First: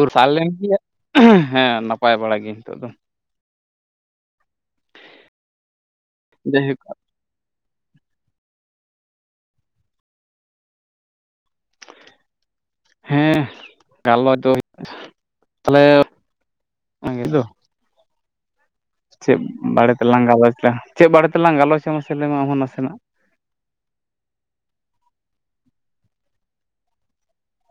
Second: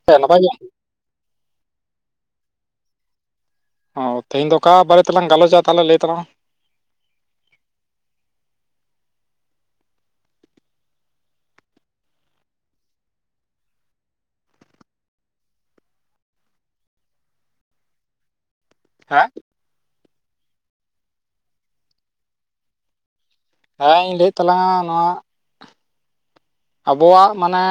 ᱩᱨ ᱦᱮᱸ ᱱᱟᱯᱟᱭ ᱥᱟᱨᱞᱮᱱ ᱜᱮ ᱜᱮᱭᱟ ᱦᱮᱸ ᱱᱟᱯᱟᱭ ᱵᱟᱲᱟ ᱜᱮ ᱱᱤᱛᱚᱜ ᱫᱚ᱾ ᱚ ᱛᱮᱦᱮᱧ ᱫᱚ ᱚᱠᱟ ᱵᱟᱨᱮ ᱛᱮᱞᱟᱝ ᱜᱟᱞᱚᱪᱟ ᱛᱟᱦᱞᱮ ᱞᱟᱹᱭ ᱛᱟᱞᱟᱝ ᱡᱟᱭ ᱦᱳᱠ ᱦᱮᱸ ᱜᱟᱞ ᱫᱚ ᱦᱩᱭᱩᱜ ᱛᱟᱦᱞᱮ ᱦᱮᱸ ᱪᱮᱜ ᱵᱟᱲᱮ ᱛᱮᱞᱟᱝ ᱜᱟᱞᱚᱪᱟ ᱪᱮᱜ ᱵᱲᱮ ᱛᱮᱞᱟᱝ ᱜᱟᱞᱚᱪᱟ ᱢᱟᱥᱮ ᱞᱟᱹᱭ ᱢᱮ ᱟᱢ ᱦᱚᱸ ᱱᱟᱥᱮᱱᱟᱜ? ᱦᱮᱸ ᱤᱧ ᱞᱟᱹᱭᱮᱫ ᱛᱟᱞᱟᱝᱟ ᱱᱚᱣᱟ ᱟᱵᱚᱣᱟᱜ ᱢᱟᱱᱮ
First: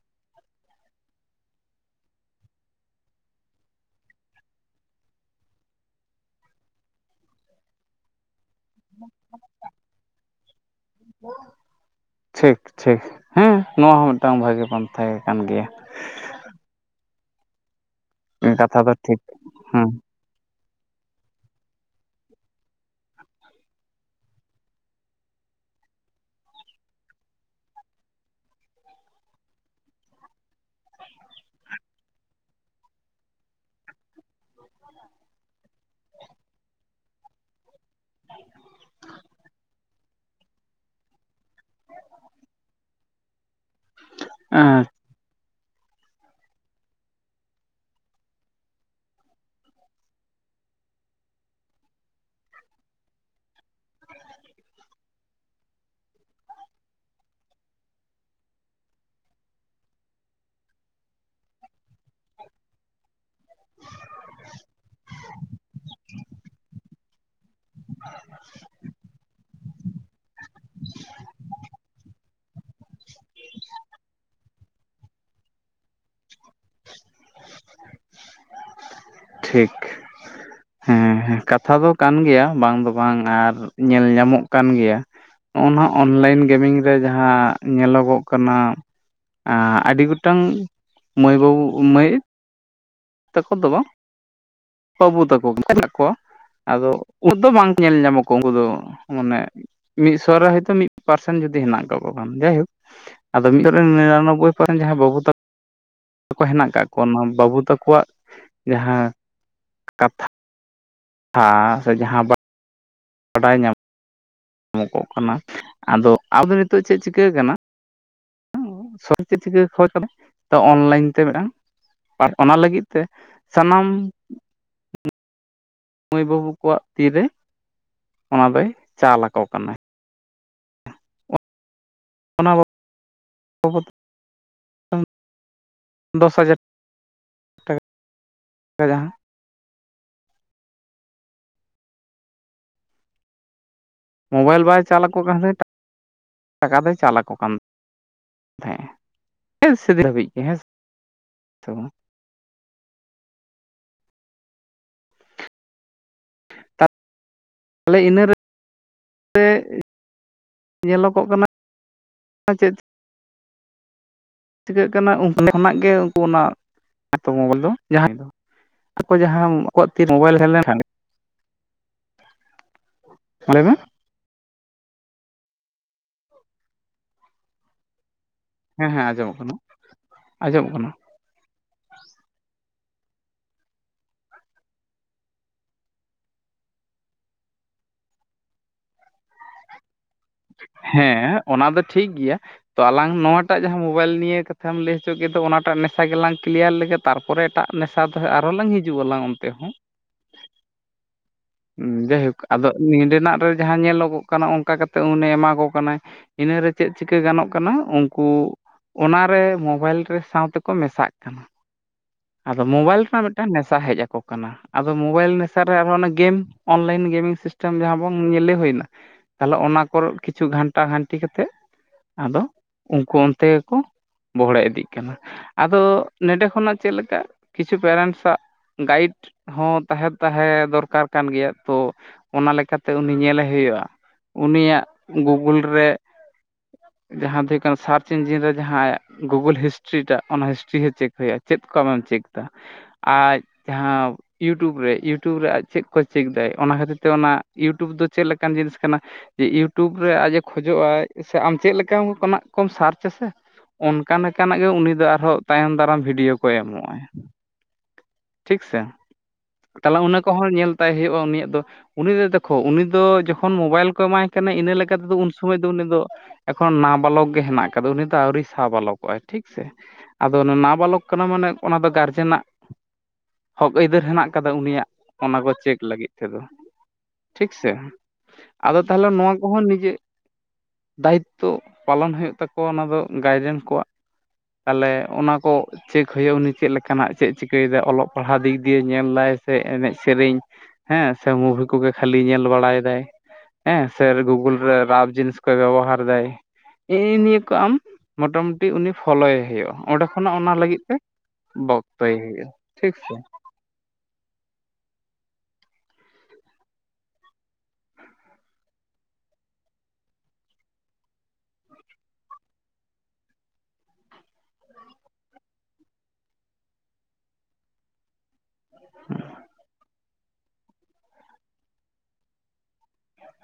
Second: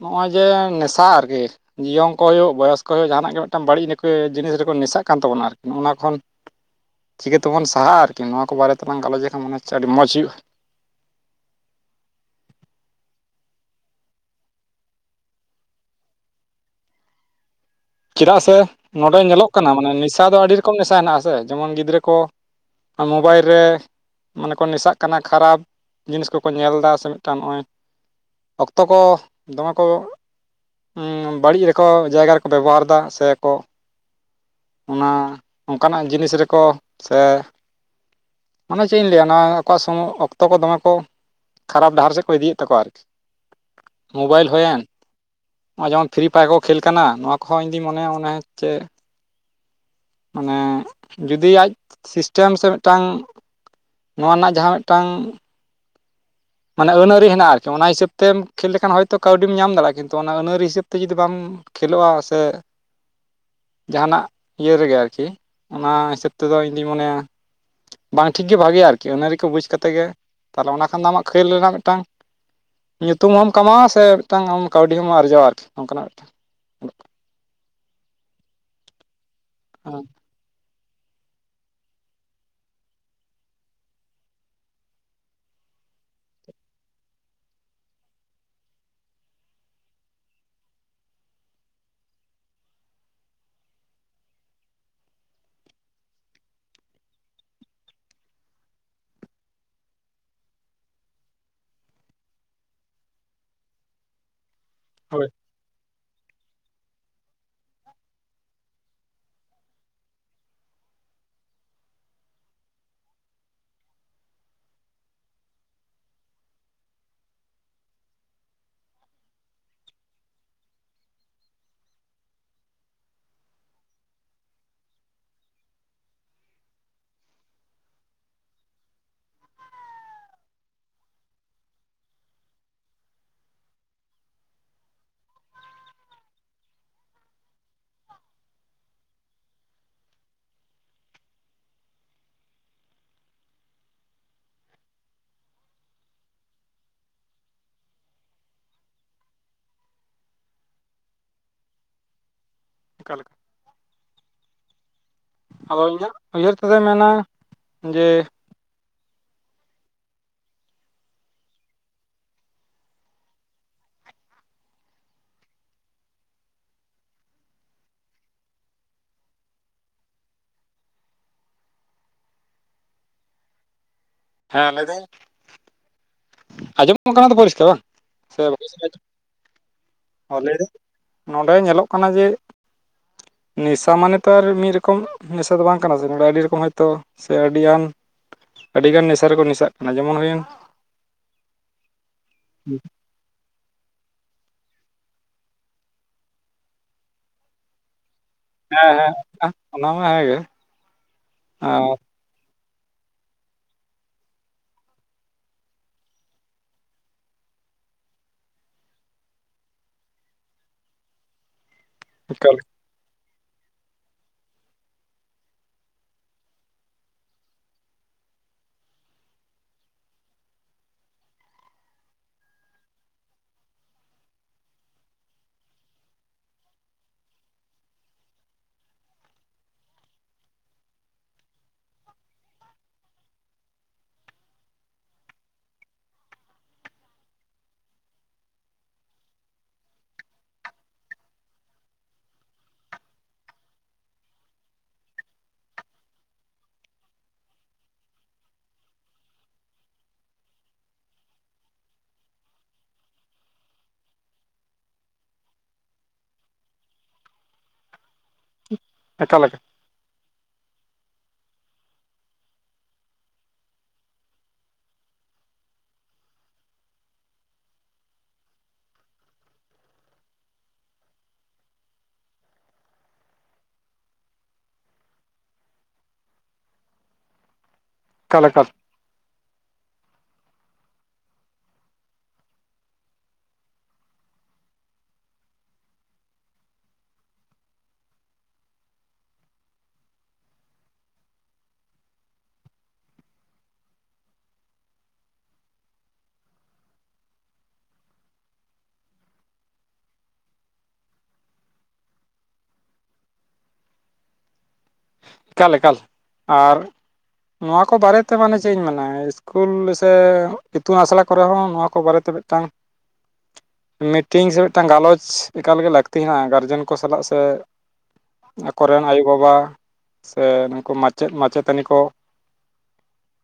ᱱᱚᱜᱼᱚᱭ ᱡᱮ ᱱᱮᱥᱟ ᱟᱨᱠᱤ ᱡᱤᱭᱚᱝ ᱠᱚ ᱦᱩᱭᱩᱜ ᱵᱚᱭᱚᱥ ᱠᱚ ᱦᱩᱭᱩᱜ ᱡᱟᱦᱟᱱᱟᱜ ᱜᱮ ᱢᱤᱜᱴᱟᱱ ᱵᱟᱹᱲᱤᱡ ᱡᱤᱱᱤᱥ ᱨᱮᱠᱚ ᱱᱮᱥᱟᱜ ᱠᱟᱱ ᱛᱟᱵᱚᱱᱟ ᱟᱨᱠᱤ ᱱᱚᱜᱼᱱᱟ ᱠᱷᱚᱱ [inaudible] ᱪᱤᱠᱟᱹ ᱛᱮᱵᱚᱱ ᱥᱟᱦᱟᱜᱼᱟ ᱟᱨᱠᱤ ᱱᱚᱣᱟ ᱠᱚ ᱵᱟᱨᱮ ᱛᱮᱞᱟᱝ ᱜᱟᱞᱚᱪ ᱞᱮᱠᱷᱟᱱ ᱢᱚᱱᱮ ᱦᱚᱪᱷᱮ ᱟᱹᱰᱤ ᱢᱚᱡᱽ ᱦᱩᱭᱩᱜᱼᱟ᱾ ᱴᱷᱤᱠ ᱴᱷᱤᱠ ᱦᱮᱸ ᱱᱚᱣᱟ ᱦᱚᱸ ᱢᱤᱜᱴᱟᱝ ᱵᱷᱟᱹᱜᱤ ᱯᱟᱱᱛᱷᱟ ᱠᱟᱱ ᱜᱮᱭᱟ᱾ ᱪᱮᱫᱟᱜ ᱥᱮ ᱠᱟᱛᱷᱟ ᱫᱚ ᱱᱚᱸᱰᱮ ᱴᱷᱤᱠ ᱧᱮᱞᱚᱜ ᱠᱟᱱᱟ ᱦᱮᱸ ᱢᱟᱱᱮ ᱱᱮᱥᱟ ᱫᱚ ᱟᱹᱰᱤ ᱨᱚᱠᱚᱢ ᱱᱮᱥᱟ ᱦᱮᱱᱟᱜᱼᱟ ᱥᱮ ᱡᱮᱢᱚᱱ ᱜᱤᱫᱽᱨᱟᱹ ᱠᱚ ᱟ ᱢᱳᱵᱟᱭᱤᱞ ᱨᱮ ᱢᱟᱱᱮ ᱠᱚ ᱱᱮᱥᱟᱜ ᱠᱟᱱᱟ ᱠᱷᱟᱨᱟᱯ ᱡᱤᱱᱤᱥ ᱠᱚᱠᱚ ᱧᱮᱞ ᱫᱟ ᱥᱮ ᱢᱤᱜᱴᱟᱝ ᱱᱚᱜᱼᱚᱭ ᱚᱠᱛᱚ ᱠᱚ ᱫᱚᱢᱮ ᱠᱚ ᱩᱸ ᱵᱟᱹᱲᱤᱡ ᱨᱮᱠᱚ ᱡᱟᱭᱜᱟ ᱨᱮᱠᱚ ᱵᱮᱵᱚᱦᱟᱨ ᱫᱟ ᱥᱮ ᱠᱚ ᱚᱱᱟ ᱚᱝᱠᱟᱱᱟᱜ ᱡᱤᱱᱤᱥ ᱨᱮᱠᱚ ᱥᱮ ᱢᱟᱱᱮ ᱪᱮᱜ ᱤᱧ ᱞᱟᱹᱭᱟ ᱚᱱᱟ ᱟᱠᱚᱣᱟᱜ ᱥᱚᱢᱚ ᱚᱠᱛᱚ ᱠᱚ ᱫᱚᱢᱮ ᱠᱚ ᱠᱷᱟᱨᱟᱯ ᱰᱟᱦᱟᱨ ᱥᱮᱜ ᱠᱚ ᱤᱫᱤᱭᱮᱜ ᱛᱟᱠᱚᱣᱟ ᱟᱨᱠᱤ᱾ ᱢᱳᱵᱟᱭᱤᱞ ᱦᱩᱭᱮᱱ ᱮᱸ ᱦᱚᱸᱜᱼᱚᱭ ᱡᱮᱢᱚᱱ ᱯᱷᱨᱤ ᱯᱷᱟᱭᱟᱨ ᱠᱚ ᱠᱷᱮᱹᱞ ᱠᱟᱱᱟ ᱱᱚᱣᱟ ᱠᱚ ᱦᱚᱸ ᱤᱧᱫᱤᱧ ᱢᱚᱱᱮᱭᱟ ᱚᱱᱮᱪᱮ ᱢᱟᱱᱮ ᱡᱩᱫᱤ ᱟᱡ ᱥᱤᱥᱴᱮᱢ ᱥᱮ ᱢᱤᱜᱴᱟᱝ ᱱᱚᱣᱟ ᱨᱮᱱᱟᱜ ᱡᱟᱦᱟᱸ ᱢᱤᱜᱴᱟᱝ ᱢᱟᱱᱮ ᱟᱹᱱ ᱟᱹᱨᱤ ᱦᱮᱱᱟᱜ ᱟᱨᱠᱤ ᱚᱱᱟ ᱦᱤᱥᱟᱹᱵᱛᱮᱢ ᱠᱷᱮᱹᱞ ᱞᱮᱠᱷᱟᱱ ᱦᱚᱭᱛᱳ ᱠᱟᱹᱣᱰᱤᱢ ᱧᱟᱢ ᱫᱟᱲᱮᱜᱼᱟ᱾ ᱠᱤᱱᱛᱩ ᱚᱱᱟ ᱟᱹᱱ ᱟᱹᱨᱤ ᱦᱤᱥᱟᱹᱵ ᱛᱮ ᱡᱩᱫᱤ ᱵᱟᱢ ᱠᱷᱮᱹᱞᱳᱜᱼᱟ ᱥᱮ ᱡᱟᱦᱟᱱᱟᱜ ᱤᱭᱟᱹ ᱨᱮᱜᱮ ᱟᱨᱠᱤ ᱚᱱᱟ ᱦᱤᱥᱟᱹᱵ ᱛᱮᱫᱚ ᱤᱧᱫᱚᱧ ᱢᱚᱱᱮᱭᱟ ᱵᱟᱝ ᱴᱷᱤᱠᱜᱮ ᱵᱷᱟᱜᱮᱭᱟ ᱟᱨᱠᱤ ᱟᱹᱱᱹ ᱟᱹᱨᱤ ᱠᱚ ᱵᱩᱡᱽ ᱠᱟᱛᱮᱜ ᱜᱮ ᱛᱟᱦᱞᱮ ᱚᱱᱟ ᱠᱷᱟᱱ ᱫᱚ ᱟᱢᱟᱜ ᱠᱷᱮᱹᱞ ᱨᱮᱱᱟᱜ ᱢᱤᱜᱴᱟᱝ ᱧᱩᱛᱩᱢ ᱦᱚᱢ ᱠᱟᱢᱟᱣᱟ ᱥᱮ ᱢᱤᱜᱴᱟᱝ ᱟᱢ ᱠᱟᱹᱣᱰᱤ ᱦᱚᱢ ᱟᱨᱡᱟᱣᱟ ᱟᱨᱠᱤ ᱱᱚᱝᱠᱟᱱᱟᱜ ᱢᱤᱜᱴᱟᱝ ᱴᱷᱤᱠ ᱟᱸ ᱦᱮᱸ ᱦᱮᱸ ᱦᱮᱸ ᱠᱟᱛᱷᱟ ᱫᱚ ᱠᱟᱱ ᱜᱮᱭᱟ ᱵᱟᱝ ᱫᱚ ᱵᱟᱝ ᱟᱨ ᱧᱮᱞ ᱧᱟᱢᱚᱜ ᱠᱟᱱ ᱜᱮᱭᱟ᱾ ᱦᱚᱜ ᱚ ᱱᱚᱣᱟ ᱚᱱᱞᱟᱭᱤᱱ ᱜᱮᱢᱤᱝ ᱨᱮ ᱡᱟᱦᱟᱸ ᱧᱮᱞᱚᱜᱚᱜ ᱠᱟᱱᱟ ᱟᱸ ᱟᱹᱰᱤ ᱜᱚᱴᱟᱝ ᱢᱟᱹᱭ ᱵᱟᱹᱵᱩ ᱢᱟᱹᱭ ᱛᱟᱠᱚ ᱫᱚ ᱵᱟᱝ ᱵᱟᱹᱵᱩ ᱛᱟᱠᱚ ᱢᱮᱱᱟᱜ ᱠᱚᱣᱟ ᱠᱷᱩᱵᱩᱫ ᱫᱚ ᱵᱟᱝ ᱧᱮᱞ ᱧᱟᱢᱟ ᱠᱚ ᱩᱝᱠᱩ ᱫᱚ ᱢᱟᱱᱮ ᱢᱤᱜᱥᱚ ᱨᱮ ᱦᱚᱭᱛᱚ ᱢᱤ ᱯᱟᱨᱥᱮᱱ ᱡᱩᱫᱤ ᱦᱮᱱᱟᱜ ᱠᱟᱠᱚ ᱠᱷᱟᱱ ᱡᱟᱭᱦᱳᱠ ᱟᱫᱚ ᱢᱤᱫᱚᱨᱮ ᱱᱤᱨᱟᱱᱳᱵᱵᱳᱭ-ᱸ ᱠᱚᱨᱮᱱ ᱡᱟᱦᱟᱸᱭ ᱵᱟᱹᱵᱩ ᱦᱳᱭ ᱛᱟᱠ ᱠᱚ ᱦᱮᱱᱟᱜ ᱠᱟᱜ ᱠᱚᱣᱟ ᱚᱱᱟ ᱵᱟᱹᱵᱩ ᱛᱟᱠᱚᱣᱟᱜ ᱡᱟᱦᱟᱸ ᱠᱟᱛᱷᱟ ᱛᱷᱟ ᱥᱮ ᱡᱟᱦᱟᱸ ᱫᱚ ᱵᱟᱰᱟᱭ ᱧᱟᱢ ᱢᱚᱜᱚᱜ ᱠᱟᱱᱟ ᱟᱫᱚ ᱟᱫᱚ ᱱᱤᱛᱚᱜ ᱪᱮᱜ ᱪᱤᱠᱟᱹ ᱠᱟᱱᱟ ᱥᱚᱨ ᱪᱮ ᱪᱤᱠᱟᱹ ᱠᱷᱚᱡ ᱠᱟᱱᱟ ᱛᱚ ᱚᱱᱞᱟᱭᱤᱱ ᱛᱮ ᱢᱤᱴᱟᱝ ᱟᱨ ᱚᱱᱟ ᱞᱟᱜᱤᱫ ᱛᱮ ᱥᱟᱱᱟᱢ ᱢᱟᱹᱭ ᱵᱟᱹᱵᱩ ᱠᱚᱣᱟᱜ ᱛᱤᱨᱮ ᱚᱱᱟ ᱫᱚᱭ ᱪᱟᱞ ᱟᱠᱚ ᱠᱟᱱᱟᱭ ᱚᱱᱟ ᱫᱚᱥ ᱦᱟᱡᱟᱨ ᱴᱟᱠᱟ ᱡᱟᱦᱟᱸ ᱢᱳᱵᱟᱭᱤᱞ ᱵᱟᱭ ᱪᱟᱞᱟᱠᱚ ᱠᱟᱱ ᱨᱮᱦᱚᱸ ᱴᱟᱠᱟ ᱫᱚᱭ ᱪᱟᱞᱟᱠᱚ ᱠᱟᱱᱟ ᱛᱟᱸᱦᱮᱡ ᱮ ᱮᱭ ᱥᱮ ᱫᱤᱱ ᱦᱟᱹᱵᱤᱡ ᱜᱮ ᱦᱮᱸ ᱥᱮ ᱛᱳ ᱚᱠᱟᱞᱮᱠ ᱟᱫᱚ ᱤᱧ ᱫᱚ ᱩᱭᱦᱟᱹᱨ ᱛᱮᱫᱚᱭ ᱢᱮᱱᱟ ᱛᱟᱦᱮ ᱡᱮ ᱤᱱᱟᱹ ᱨᱮ ᱥᱮ ᱧᱮᱞᱚᱜᱚᱜ ᱠᱟᱱᱟ ᱪᱮᱫ ᱪᱤᱠᱟᱹᱜ ᱠᱟᱱᱟ ᱚᱰᱮ ᱠᱷᱚᱱᱟᱜ ᱜᱮ ᱩᱱᱠᱩ ᱚᱱᱟ ᱢᱚᱝᱜᱚᱞ ᱫᱚ ᱡᱟᱦᱟᱸ [unintelligible] ᱟᱠᱚ ᱡᱟᱦᱟᱸ ᱟᱠᱚᱣᱟᱜ ᱛᱤ ᱢᱳᱵᱟᱭᱤᱞ ᱛᱟᱦᱮ ᱞᱮᱱᱠᱷᱟᱱ ᱞᱟᱹᱭ ᱢᱮ ᱦᱮᱸ ᱞᱟᱹᱭ ᱫᱟᱹᱧ ᱟᱸᱡᱚᱢᱚᱜ ᱠᱟᱱᱟ ᱛᱚ ᱯᱚᱨᱤᱥᱠᱟᱨ ᱵᱟᱝ ᱥᱮ ᱦᱮᱸ ᱦᱮᱸ [unintelligible] ᱟᱸᱡᱚᱢᱚᱜ ᱠᱟᱱᱟ ᱚ ᱟᱸᱡᱚᱢᱚᱜ ᱞᱟᱹᱭᱫᱟᱹᱧ ᱠᱟᱱᱟ ᱱᱚᱸᱰᱮ ᱧᱮᱞᱚᱜ ᱠᱟᱱᱟ ᱡᱮ ᱱᱮᱥᱟ ᱢᱟᱱᱮ ᱛᱚ ᱟᱨ ᱢᱤᱫ ᱨᱚᱠᱚᱢ ᱱᱮᱥᱟ ᱫᱚ ᱵᱟᱝ ᱠᱟᱱᱟ ᱥᱮ ᱱᱚᱰᱮ ᱟᱹᱰᱤ ᱨᱚᱠᱚᱢ ᱦᱚᱭᱛᱚ ᱥᱮ ᱟᱹᱰᱤᱜᱟᱱ ᱟᱹᱰᱤᱜᱟᱱ ᱱᱮᱥᱟ ᱨᱮᱠᱚ ᱢᱮᱥᱟᱜ ᱠᱟᱱᱟ ᱡᱮᱢᱚᱱ ᱦᱩᱭᱮᱱ ᱦᱮᱸ ᱚᱱᱟ ᱫᱚ ᱴᱷᱤᱠ ᱜᱮᱭᱟ ᱛᱚ ᱟᱞᱟᱝ ᱱᱚᱣᱟᱴᱟᱜ ᱡᱟᱦᱟᱸ ᱢᱳᱵᱟᱭᱤᱞ ᱱᱤᱭᱟᱹ ᱠᱟᱛᱷᱟᱢ ᱞᱟᱹᱭ ᱦᱚᱪᱚ ᱠᱮᱫᱟ ᱚᱱᱟᱴᱟᱜ ᱱᱮᱥᱟ ᱜᱮᱞᱟᱝ ᱠᱞᱤᱭᱟᱨ ᱞᱮᱜᱮ ᱛᱟᱨᱯᱚᱨᱮ ᱮᱴᱟᱜ ᱱᱮᱥᱟ ᱛᱮᱦᱚᱸ ᱟᱨᱦᱚᱸ ᱞᱟᱝ ᱦᱮᱸ ᱦᱤᱡᱩᱜ ᱟᱞᱟᱝ ᱚᱱᱛᱮ ᱦᱮᱸ ᱦᱚᱸ [unintelligible] ᱟᱨ ᱡᱟᱭᱦᱳᱠ ᱟᱫᱚ ᱱᱤᱰᱮᱱᱟᱜ ᱨᱮ ᱡᱟᱦᱟᱸ ᱧᱮᱞᱚᱜᱚᱜ ᱠᱟᱱᱟ ᱚᱱᱠᱟ ᱠᱟᱛᱮᱜ ᱩᱱᱮ ᱮᱢᱟ ᱠᱚ ᱠᱟᱱᱟᱭ ᱤᱱᱟᱹᱨᱮ ᱪᱮᱫ ᱪᱤᱠᱟᱹ ᱜᱟᱱᱚᱜ ᱠᱟᱱᱟ ᱩᱱᱠᱩ ᱚᱱᱟ ᱨᱮ ᱢᱳᱚᱵᱟᱭᱤᱞ ᱨᱮ ᱥᱟᱶᱛᱮᱠᱚ ᱢᱮᱥᱟᱜ ᱠᱟᱱᱟ ᱮᱠᱟᱞ ᱟᱫᱚ ᱢᱳᱵᱟᱭᱤᱞ ᱨᱮᱱᱟᱜ ᱢᱤᱫᱴᱟᱝ ᱱᱮᱥᱟ ᱦᱮᱡᱠᱚ ᱠᱟᱱᱟ ᱟᱫᱚ ᱢᱳᱵᱟᱭᱤᱞ ᱱᱮᱥᱟᱨ ᱨᱮ ᱟᱨᱦᱚᱸ ᱚᱱᱟ ᱜᱮᱢ ᱚᱱᱞᱟᱭᱤᱱ ᱜᱮᱢᱤᱝ ᱥᱤᱥᱴᱮᱢ ᱡᱟᱦᱟᱸ ᱵᱚᱱ ᱞᱮ ᱦᱩᱭᱱᱟ ᱛᱟᱦᱚᱞᱮ ᱚᱱᱟ ᱠᱚᱨᱮ ᱠᱤᱪᱷᱩ ᱜᱷᱟᱱᱴᱟ ᱜᱷᱟᱱᱴᱤ ᱠᱟᱛᱮᱫ ᱟᱫᱚ ᱩᱱᱠᱩ ᱚᱱᱛᱮ ᱜᱮᱠᱚ ᱵᱚᱦᱚᱲᱮ ᱤᱫᱤᱜ ᱠᱟᱱᱟ ᱟᱫᱚ ᱱᱚᱰᱮ ᱠᱷᱚᱱᱟᱜ ᱪᱮᱫ ᱞᱮᱠᱟ ᱠᱤᱪᱷᱩ ᱯᱮᱨᱮᱱᱴᱥᱟᱜ ᱜᱟᱭᱤᱰ ᱦᱚᱸ ᱛᱟᱦᱮᱸ ᱛᱟᱦᱮᱸ ᱫᱚᱨᱠᱟᱨ ᱠᱟᱱ ᱜᱮᱭᱟ ᱛᱚ ᱚᱱᱟ ᱞᱮᱠᱟᱛᱮ ᱩᱱᱤ ᱧᱮᱞᱮ ᱦᱩᱭᱩᱜᱼᱟ ᱩᱱᱤᱭᱟᱜ ᱜᱩᱜᱩᱞ ᱨᱮ ᱡᱟᱦᱟᱸ ᱫᱚ ᱦᱩᱭᱩᱜ ᱠᱟᱱᱟ ᱥᱟᱨᱪ ᱤᱧᱡᱤᱱ ᱨᱮ ᱡᱟᱦᱟᱸ ᱟᱭᱟᱜ ᱜᱩᱜᱩᱞ ᱦᱤᱥᱴᱨᱤ ᱴᱟᱜ ᱚᱱᱟ ᱦᱤᱥᱴᱨᱤ ᱜᱮ ᱪᱮᱠ ᱦᱳᱭᱳᱜᱼᱟ ᱪᱮᱫ ᱠᱚ ᱟᱢᱮᱢ ᱪᱮᱠ ᱫᱟ ᱟᱡ ᱡᱟᱦᱟᱸ ᱤᱭᱩᱴᱩᱵᱽ ᱨᱮ ᱤᱭᱩᱴᱩᱵᱽ ᱨᱮ ᱟᱡ ᱪᱮᱫ ᱠᱚ ᱪᱮᱠ ᱫᱟ ᱚᱱᱟ ᱠᱷᱟᱹᱛᱤᱨ ᱛᱮ ᱚᱱᱟ ᱤᱭᱩᱴᱩᱵᱽ ᱫᱚ ᱪᱮᱫ ᱞᱮᱠᱟᱱ ᱡᱤᱱᱤᱥ ᱠᱟᱱᱟ ᱮ ᱤᱭᱩᱴᱩᱵᱽ ᱨᱮ ᱟᱡᱼᱮ ᱠᱷᱚᱡᱚᱜ ᱟᱭ ᱥᱮ ᱟᱢ ᱪᱮᱫ ᱞᱮᱠᱟᱱᱟᱜ ᱠᱚᱢ ᱥᱟᱨᱪ ᱟᱥᱮ ᱚᱱᱠᱟ ᱞᱮᱠᱟᱱᱟᱜ ᱜᱮ ᱩᱱᱤ ᱫᱚ ᱟᱨᱦᱚᱸ ᱛᱟᱭᱚᱢ ᱫᱟᱨᱟᱢ ᱵᱷᱤᱰᱭᱳ ᱠᱚᱭ ᱮᱢᱚᱜ-ᱟᱭ ᱴᱷᱤᱠᱥᱮ ᱮᱠᱟᱞ ᱮᱠᱟᱞ ᱛᱟᱦᱚᱞᱮ ᱚᱱᱟ ᱠᱚᱦᱚᱸ ᱧᱮᱞ ᱛᱟᱭ ᱦᱳᱭᱩᱳᱜᱼᱟ ᱩᱱᱤᱭᱟᱜ ᱫᱚ ᱩᱱ ᱫᱚ ᱫᱮᱠᱷᱳ ᱩᱱᱤ ᱫᱚ ᱡᱚᱠᱷᱚᱱ ᱢᱳᱵᱟᱭᱤᱞ ᱠᱚ ᱮᱢᱟᱭ ᱠᱟᱱᱟ ᱤᱱᱟᱹ ᱞᱮᱠᱟᱛᱮᱫᱚ ᱩᱱ ᱥᱚᱢᱚᱭ ᱫᱚ ᱩᱱᱤ ᱫᱚ ᱮᱠᱷᱚᱱ ᱱᱟ ᱵᱟᱞᱚᱠ ᱜᱮ ᱦᱮᱱᱟᱜ ᱟᱠᱟᱫᱟ ᱩᱱᱤ ᱫᱚ ᱟᱣᱨᱤ ᱥᱟ ᱵᱟᱞᱚᱠᱚᱜᱼᱟᱭ ᱴᱷᱤᱠ ᱥᱮ ᱟᱫᱚ ᱱᱟ ᱵᱟᱞᱚᱠ ᱠᱟᱱᱟ ᱢᱟᱱᱮ ᱚᱱᱟ ᱫᱚ ᱜᱟᱨᱡᱮᱱᱟᱜ ᱦᱚᱠ ᱟᱹᱭᱫᱟᱹᱨ ᱦᱮᱱᱟᱜ ᱟᱠᱟᱫᱟ ᱩᱱᱤᱭᱟᱜ ᱚᱱᱟᱠᱚ ᱪᱮ ᱪᱮᱠ ᱞᱟᱹᱜᱤᱫ ᱛᱮᱫᱚ ᱴᱷᱤᱠ ᱥᱮ ᱮᱠᱟᱞ ᱟᱫᱚ ᱛᱟᱦᱚᱞᱮ ᱱᱚᱣᱟ ᱠᱚᱦᱚᱸ ᱱᱤᱡᱮ ᱫᱟᱭᱤᱛᱛᱚ ᱯᱟᱞᱚᱱ ᱦᱳᱭᱳᱜ ᱛᱟᱠᱚᱣᱟ ᱚᱱᱟ ᱫᱚ ᱜᱟᱨᱡᱮᱱ ᱠᱚᱣᱟᱜ ᱟᱞᱮ ᱚᱱᱟ ᱠᱚ ᱪᱮᱠ ᱦᱳᱭᱳᱜᱼᱟ ᱩᱱᱤ ᱪᱮᱫ ᱞᱮᱠᱟᱱᱟᱜ ᱪᱮᱫ ᱮ ᱪᱤᱠᱟᱹᱭᱮᱫᱟᱭ ᱚᱞᱚᱜ ᱯᱟᱲᱦᱟᱣ ᱫᱤᱠ ᱫᱤᱭᱟᱹ ᱧᱮᱞᱫᱟᱭ ᱥᱮ ᱮᱱᱮᱡ ᱥᱮᱨᱮᱧ ᱦᱮᱸ ᱥᱮ ᱢᱩᱵᱷᱤ ᱠᱚᱜᱮ ᱠᱷᱟᱹᱞᱤ ᱧᱮᱞ ᱵᱟᱲᱟᱭ ᱫᱟᱭ ᱦᱮᱸ ᱥᱮ ᱜᱩᱜᱩᱞ ᱨᱮ ᱨᱟᱵ ᱡᱤᱱᱤᱥ ᱠᱚ ᱵᱮᱵᱚᱦᱟᱨ ᱫᱟᱭ ᱦᱮᱜᱸᱼᱮ ᱱᱤᱭᱟᱹ ᱠᱚ ᱟᱢ ᱢᱳᱚᱴᱟᱢᱩᱴᱤ ᱩᱱᱤ ᱯᱷᱳᱞᱳᱭᱮ ᱦᱩᱭᱩᱜᱼᱟ ᱚᱸᱰᱮ ᱠᱷᱚᱱᱟᱜ ᱚᱱᱟ ᱞᱟᱜᱤᱫ ᱛᱮ ᱵᱚᱠᱛᱚᱭ ᱦᱳᱭᱳᱜ-ᱟ ᱴᱷᱤᱠ ᱥᱮ ᱮᱠᱟᱞ ᱮᱠᱟᱞ ᱟᱨ ᱱᱚᱣᱟ ᱠᱚ ᱵᱟᱨᱮᱛᱮ ᱢᱟᱱᱮ ᱪᱮᱫ ᱤᱧ ᱢᱮᱱᱟ ᱤᱥᱠᱩᱞ ᱥᱮ ᱤᱛᱩᱱ ᱟᱥᱲᱟ ᱠᱚᱨᱮ ᱦᱚᱸ ᱱᱚᱣᱟ ᱠᱚ ᱵᱟᱨᱮᱛᱮ ᱢᱤᱫᱴᱟᱝ ᱢᱤᱴᱤᱝ ᱥᱮ ᱢᱤᱫᱴᱟᱝ ᱜᱟᱞᱚᱪ ᱮᱠᱟᱞᱜᱮ ᱞᱟᱹᱠᱛᱤ ᱦᱮᱱᱟᱜ-ᱟ ᱜᱟᱨᱡᱮᱱ ᱠᱚ ᱥᱟᱞᱟᱜ ᱥᱮ ᱟᱠᱚᱨᱮᱱ ᱟᱭᱳᱵᱟᱵᱟ ᱥᱮ ᱱᱩᱠᱩ ᱢᱟᱪᱮᱫ ᱢᱟᱪᱮᱛᱟᱹᱱᱤ ᱠᱚ,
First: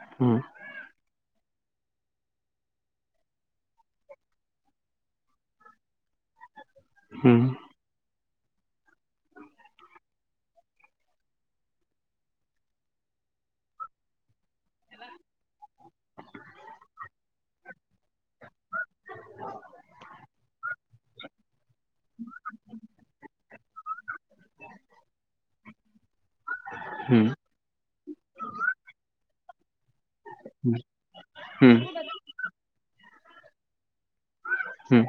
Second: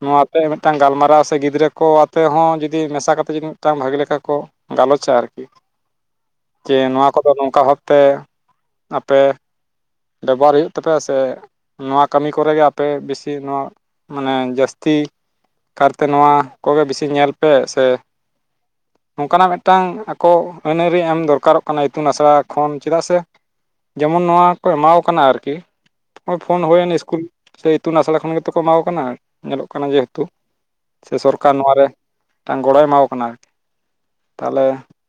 ᱱᱚᱣᱟ ᱦᱩᱸ ᱛᱮ ᱢᱤᱫᱴᱟᱝ ᱜᱟᱞᱢᱟᱨᱟᱣ ᱥᱮ ᱜᱤᱫᱽᱨᱟᱹ ᱠᱚ ᱟᱛᱮ ᱦᱚᱸ ᱡᱩᱫᱤ ᱢᱮᱥᱟ ᱠᱟ ᱠᱟᱛᱮ ᱡᱩᱫᱤ ᱢᱤᱫᱴᱟᱝ ᱵᱷᱟᱜᱤ ᱞᱮᱠᱟ ᱠᱚ ᱜᱟᱞᱚᱪᱟ ᱟᱨᱠᱤ᱾ ᱡᱮ ᱱᱚᱣᱟ ᱠᱚᱫᱚ ᱦᱩᱸ ᱱᱚᱝᱠᱟ ᱵᱷᱟᱵᱛᱮ ᱟᱯᱮ ᱵᱮᱵᱚᱦᱟᱨ ᱦᱩᱭᱩᱜ ᱛᱟᱯᱮᱭᱟ ᱥᱮ ᱱᱚᱣᱟ ᱠᱟᱹᱢᱤ ᱠᱚᱨᱮᱜᱮ ᱟᱯᱮ ᱵᱤᱥᱤ ᱱᱚᱣᱟ ᱢᱟᱱᱮ ᱡᱟᱥᱛᱤ ᱠᱟᱨᱛᱮ ᱱᱚᱣᱟ ᱠᱚᱜᱮ ᱵᱮᱥᱤ ᱧᱮᱞ ᱯᱮ ᱥᱮ [inaudible] ᱱᱚᱝᱠᱟᱱᱟᱜ ᱢᱤᱫᱴᱟᱝ ᱟᱠᱚ ᱟᱹᱱᱨᱤ ᱮᱢ ᱫᱚᱨᱠᱟᱨᱚᱜ ᱠᱟᱱᱟ ᱤᱛᱩᱱ ᱟᱥᱲᱟ ᱠᱷᱚᱱ ᱪᱮᱫᱟᱜ ᱥᱮ, ᱡᱮᱢᱚᱱ ᱱᱚᱣᱟ ᱠᱚ ᱮᱢᱟᱣ ᱠᱚ ᱠᱟᱱᱟ ᱟᱨᱠᱤ ᱱᱚᱜ ᱯᱷᱳᱱ ᱦᱩᱭᱮᱱ ᱤᱥᱠᱩᱞ ᱦᱩᱸ ᱥᱮ ᱤᱛᱩᱱ ᱟᱥᱲᱟ ᱠᱷᱚᱱ ᱜᱮᱛᱚ ᱠᱚ ᱮᱢᱟ ᱠᱟᱱᱟ ᱧᱮᱞᱚᱜ ᱠᱟᱱᱟ ᱡᱮᱦᱮᱛᱩ ᱥᱮ ᱥᱚᱨᱠᱟᱨ ᱦᱩᱸ ᱦᱩᱸ ᱱᱚᱣᱟᱨᱮ ᱢᱤᱫᱴᱟᱝ ᱜᱚᱲᱚᱭ ᱮᱢᱟᱣ ᱠᱚ ᱠᱟᱱᱟ ᱟᱨᱠᱤ ᱛᱟᱦᱚᱞᱮ ᱦᱩ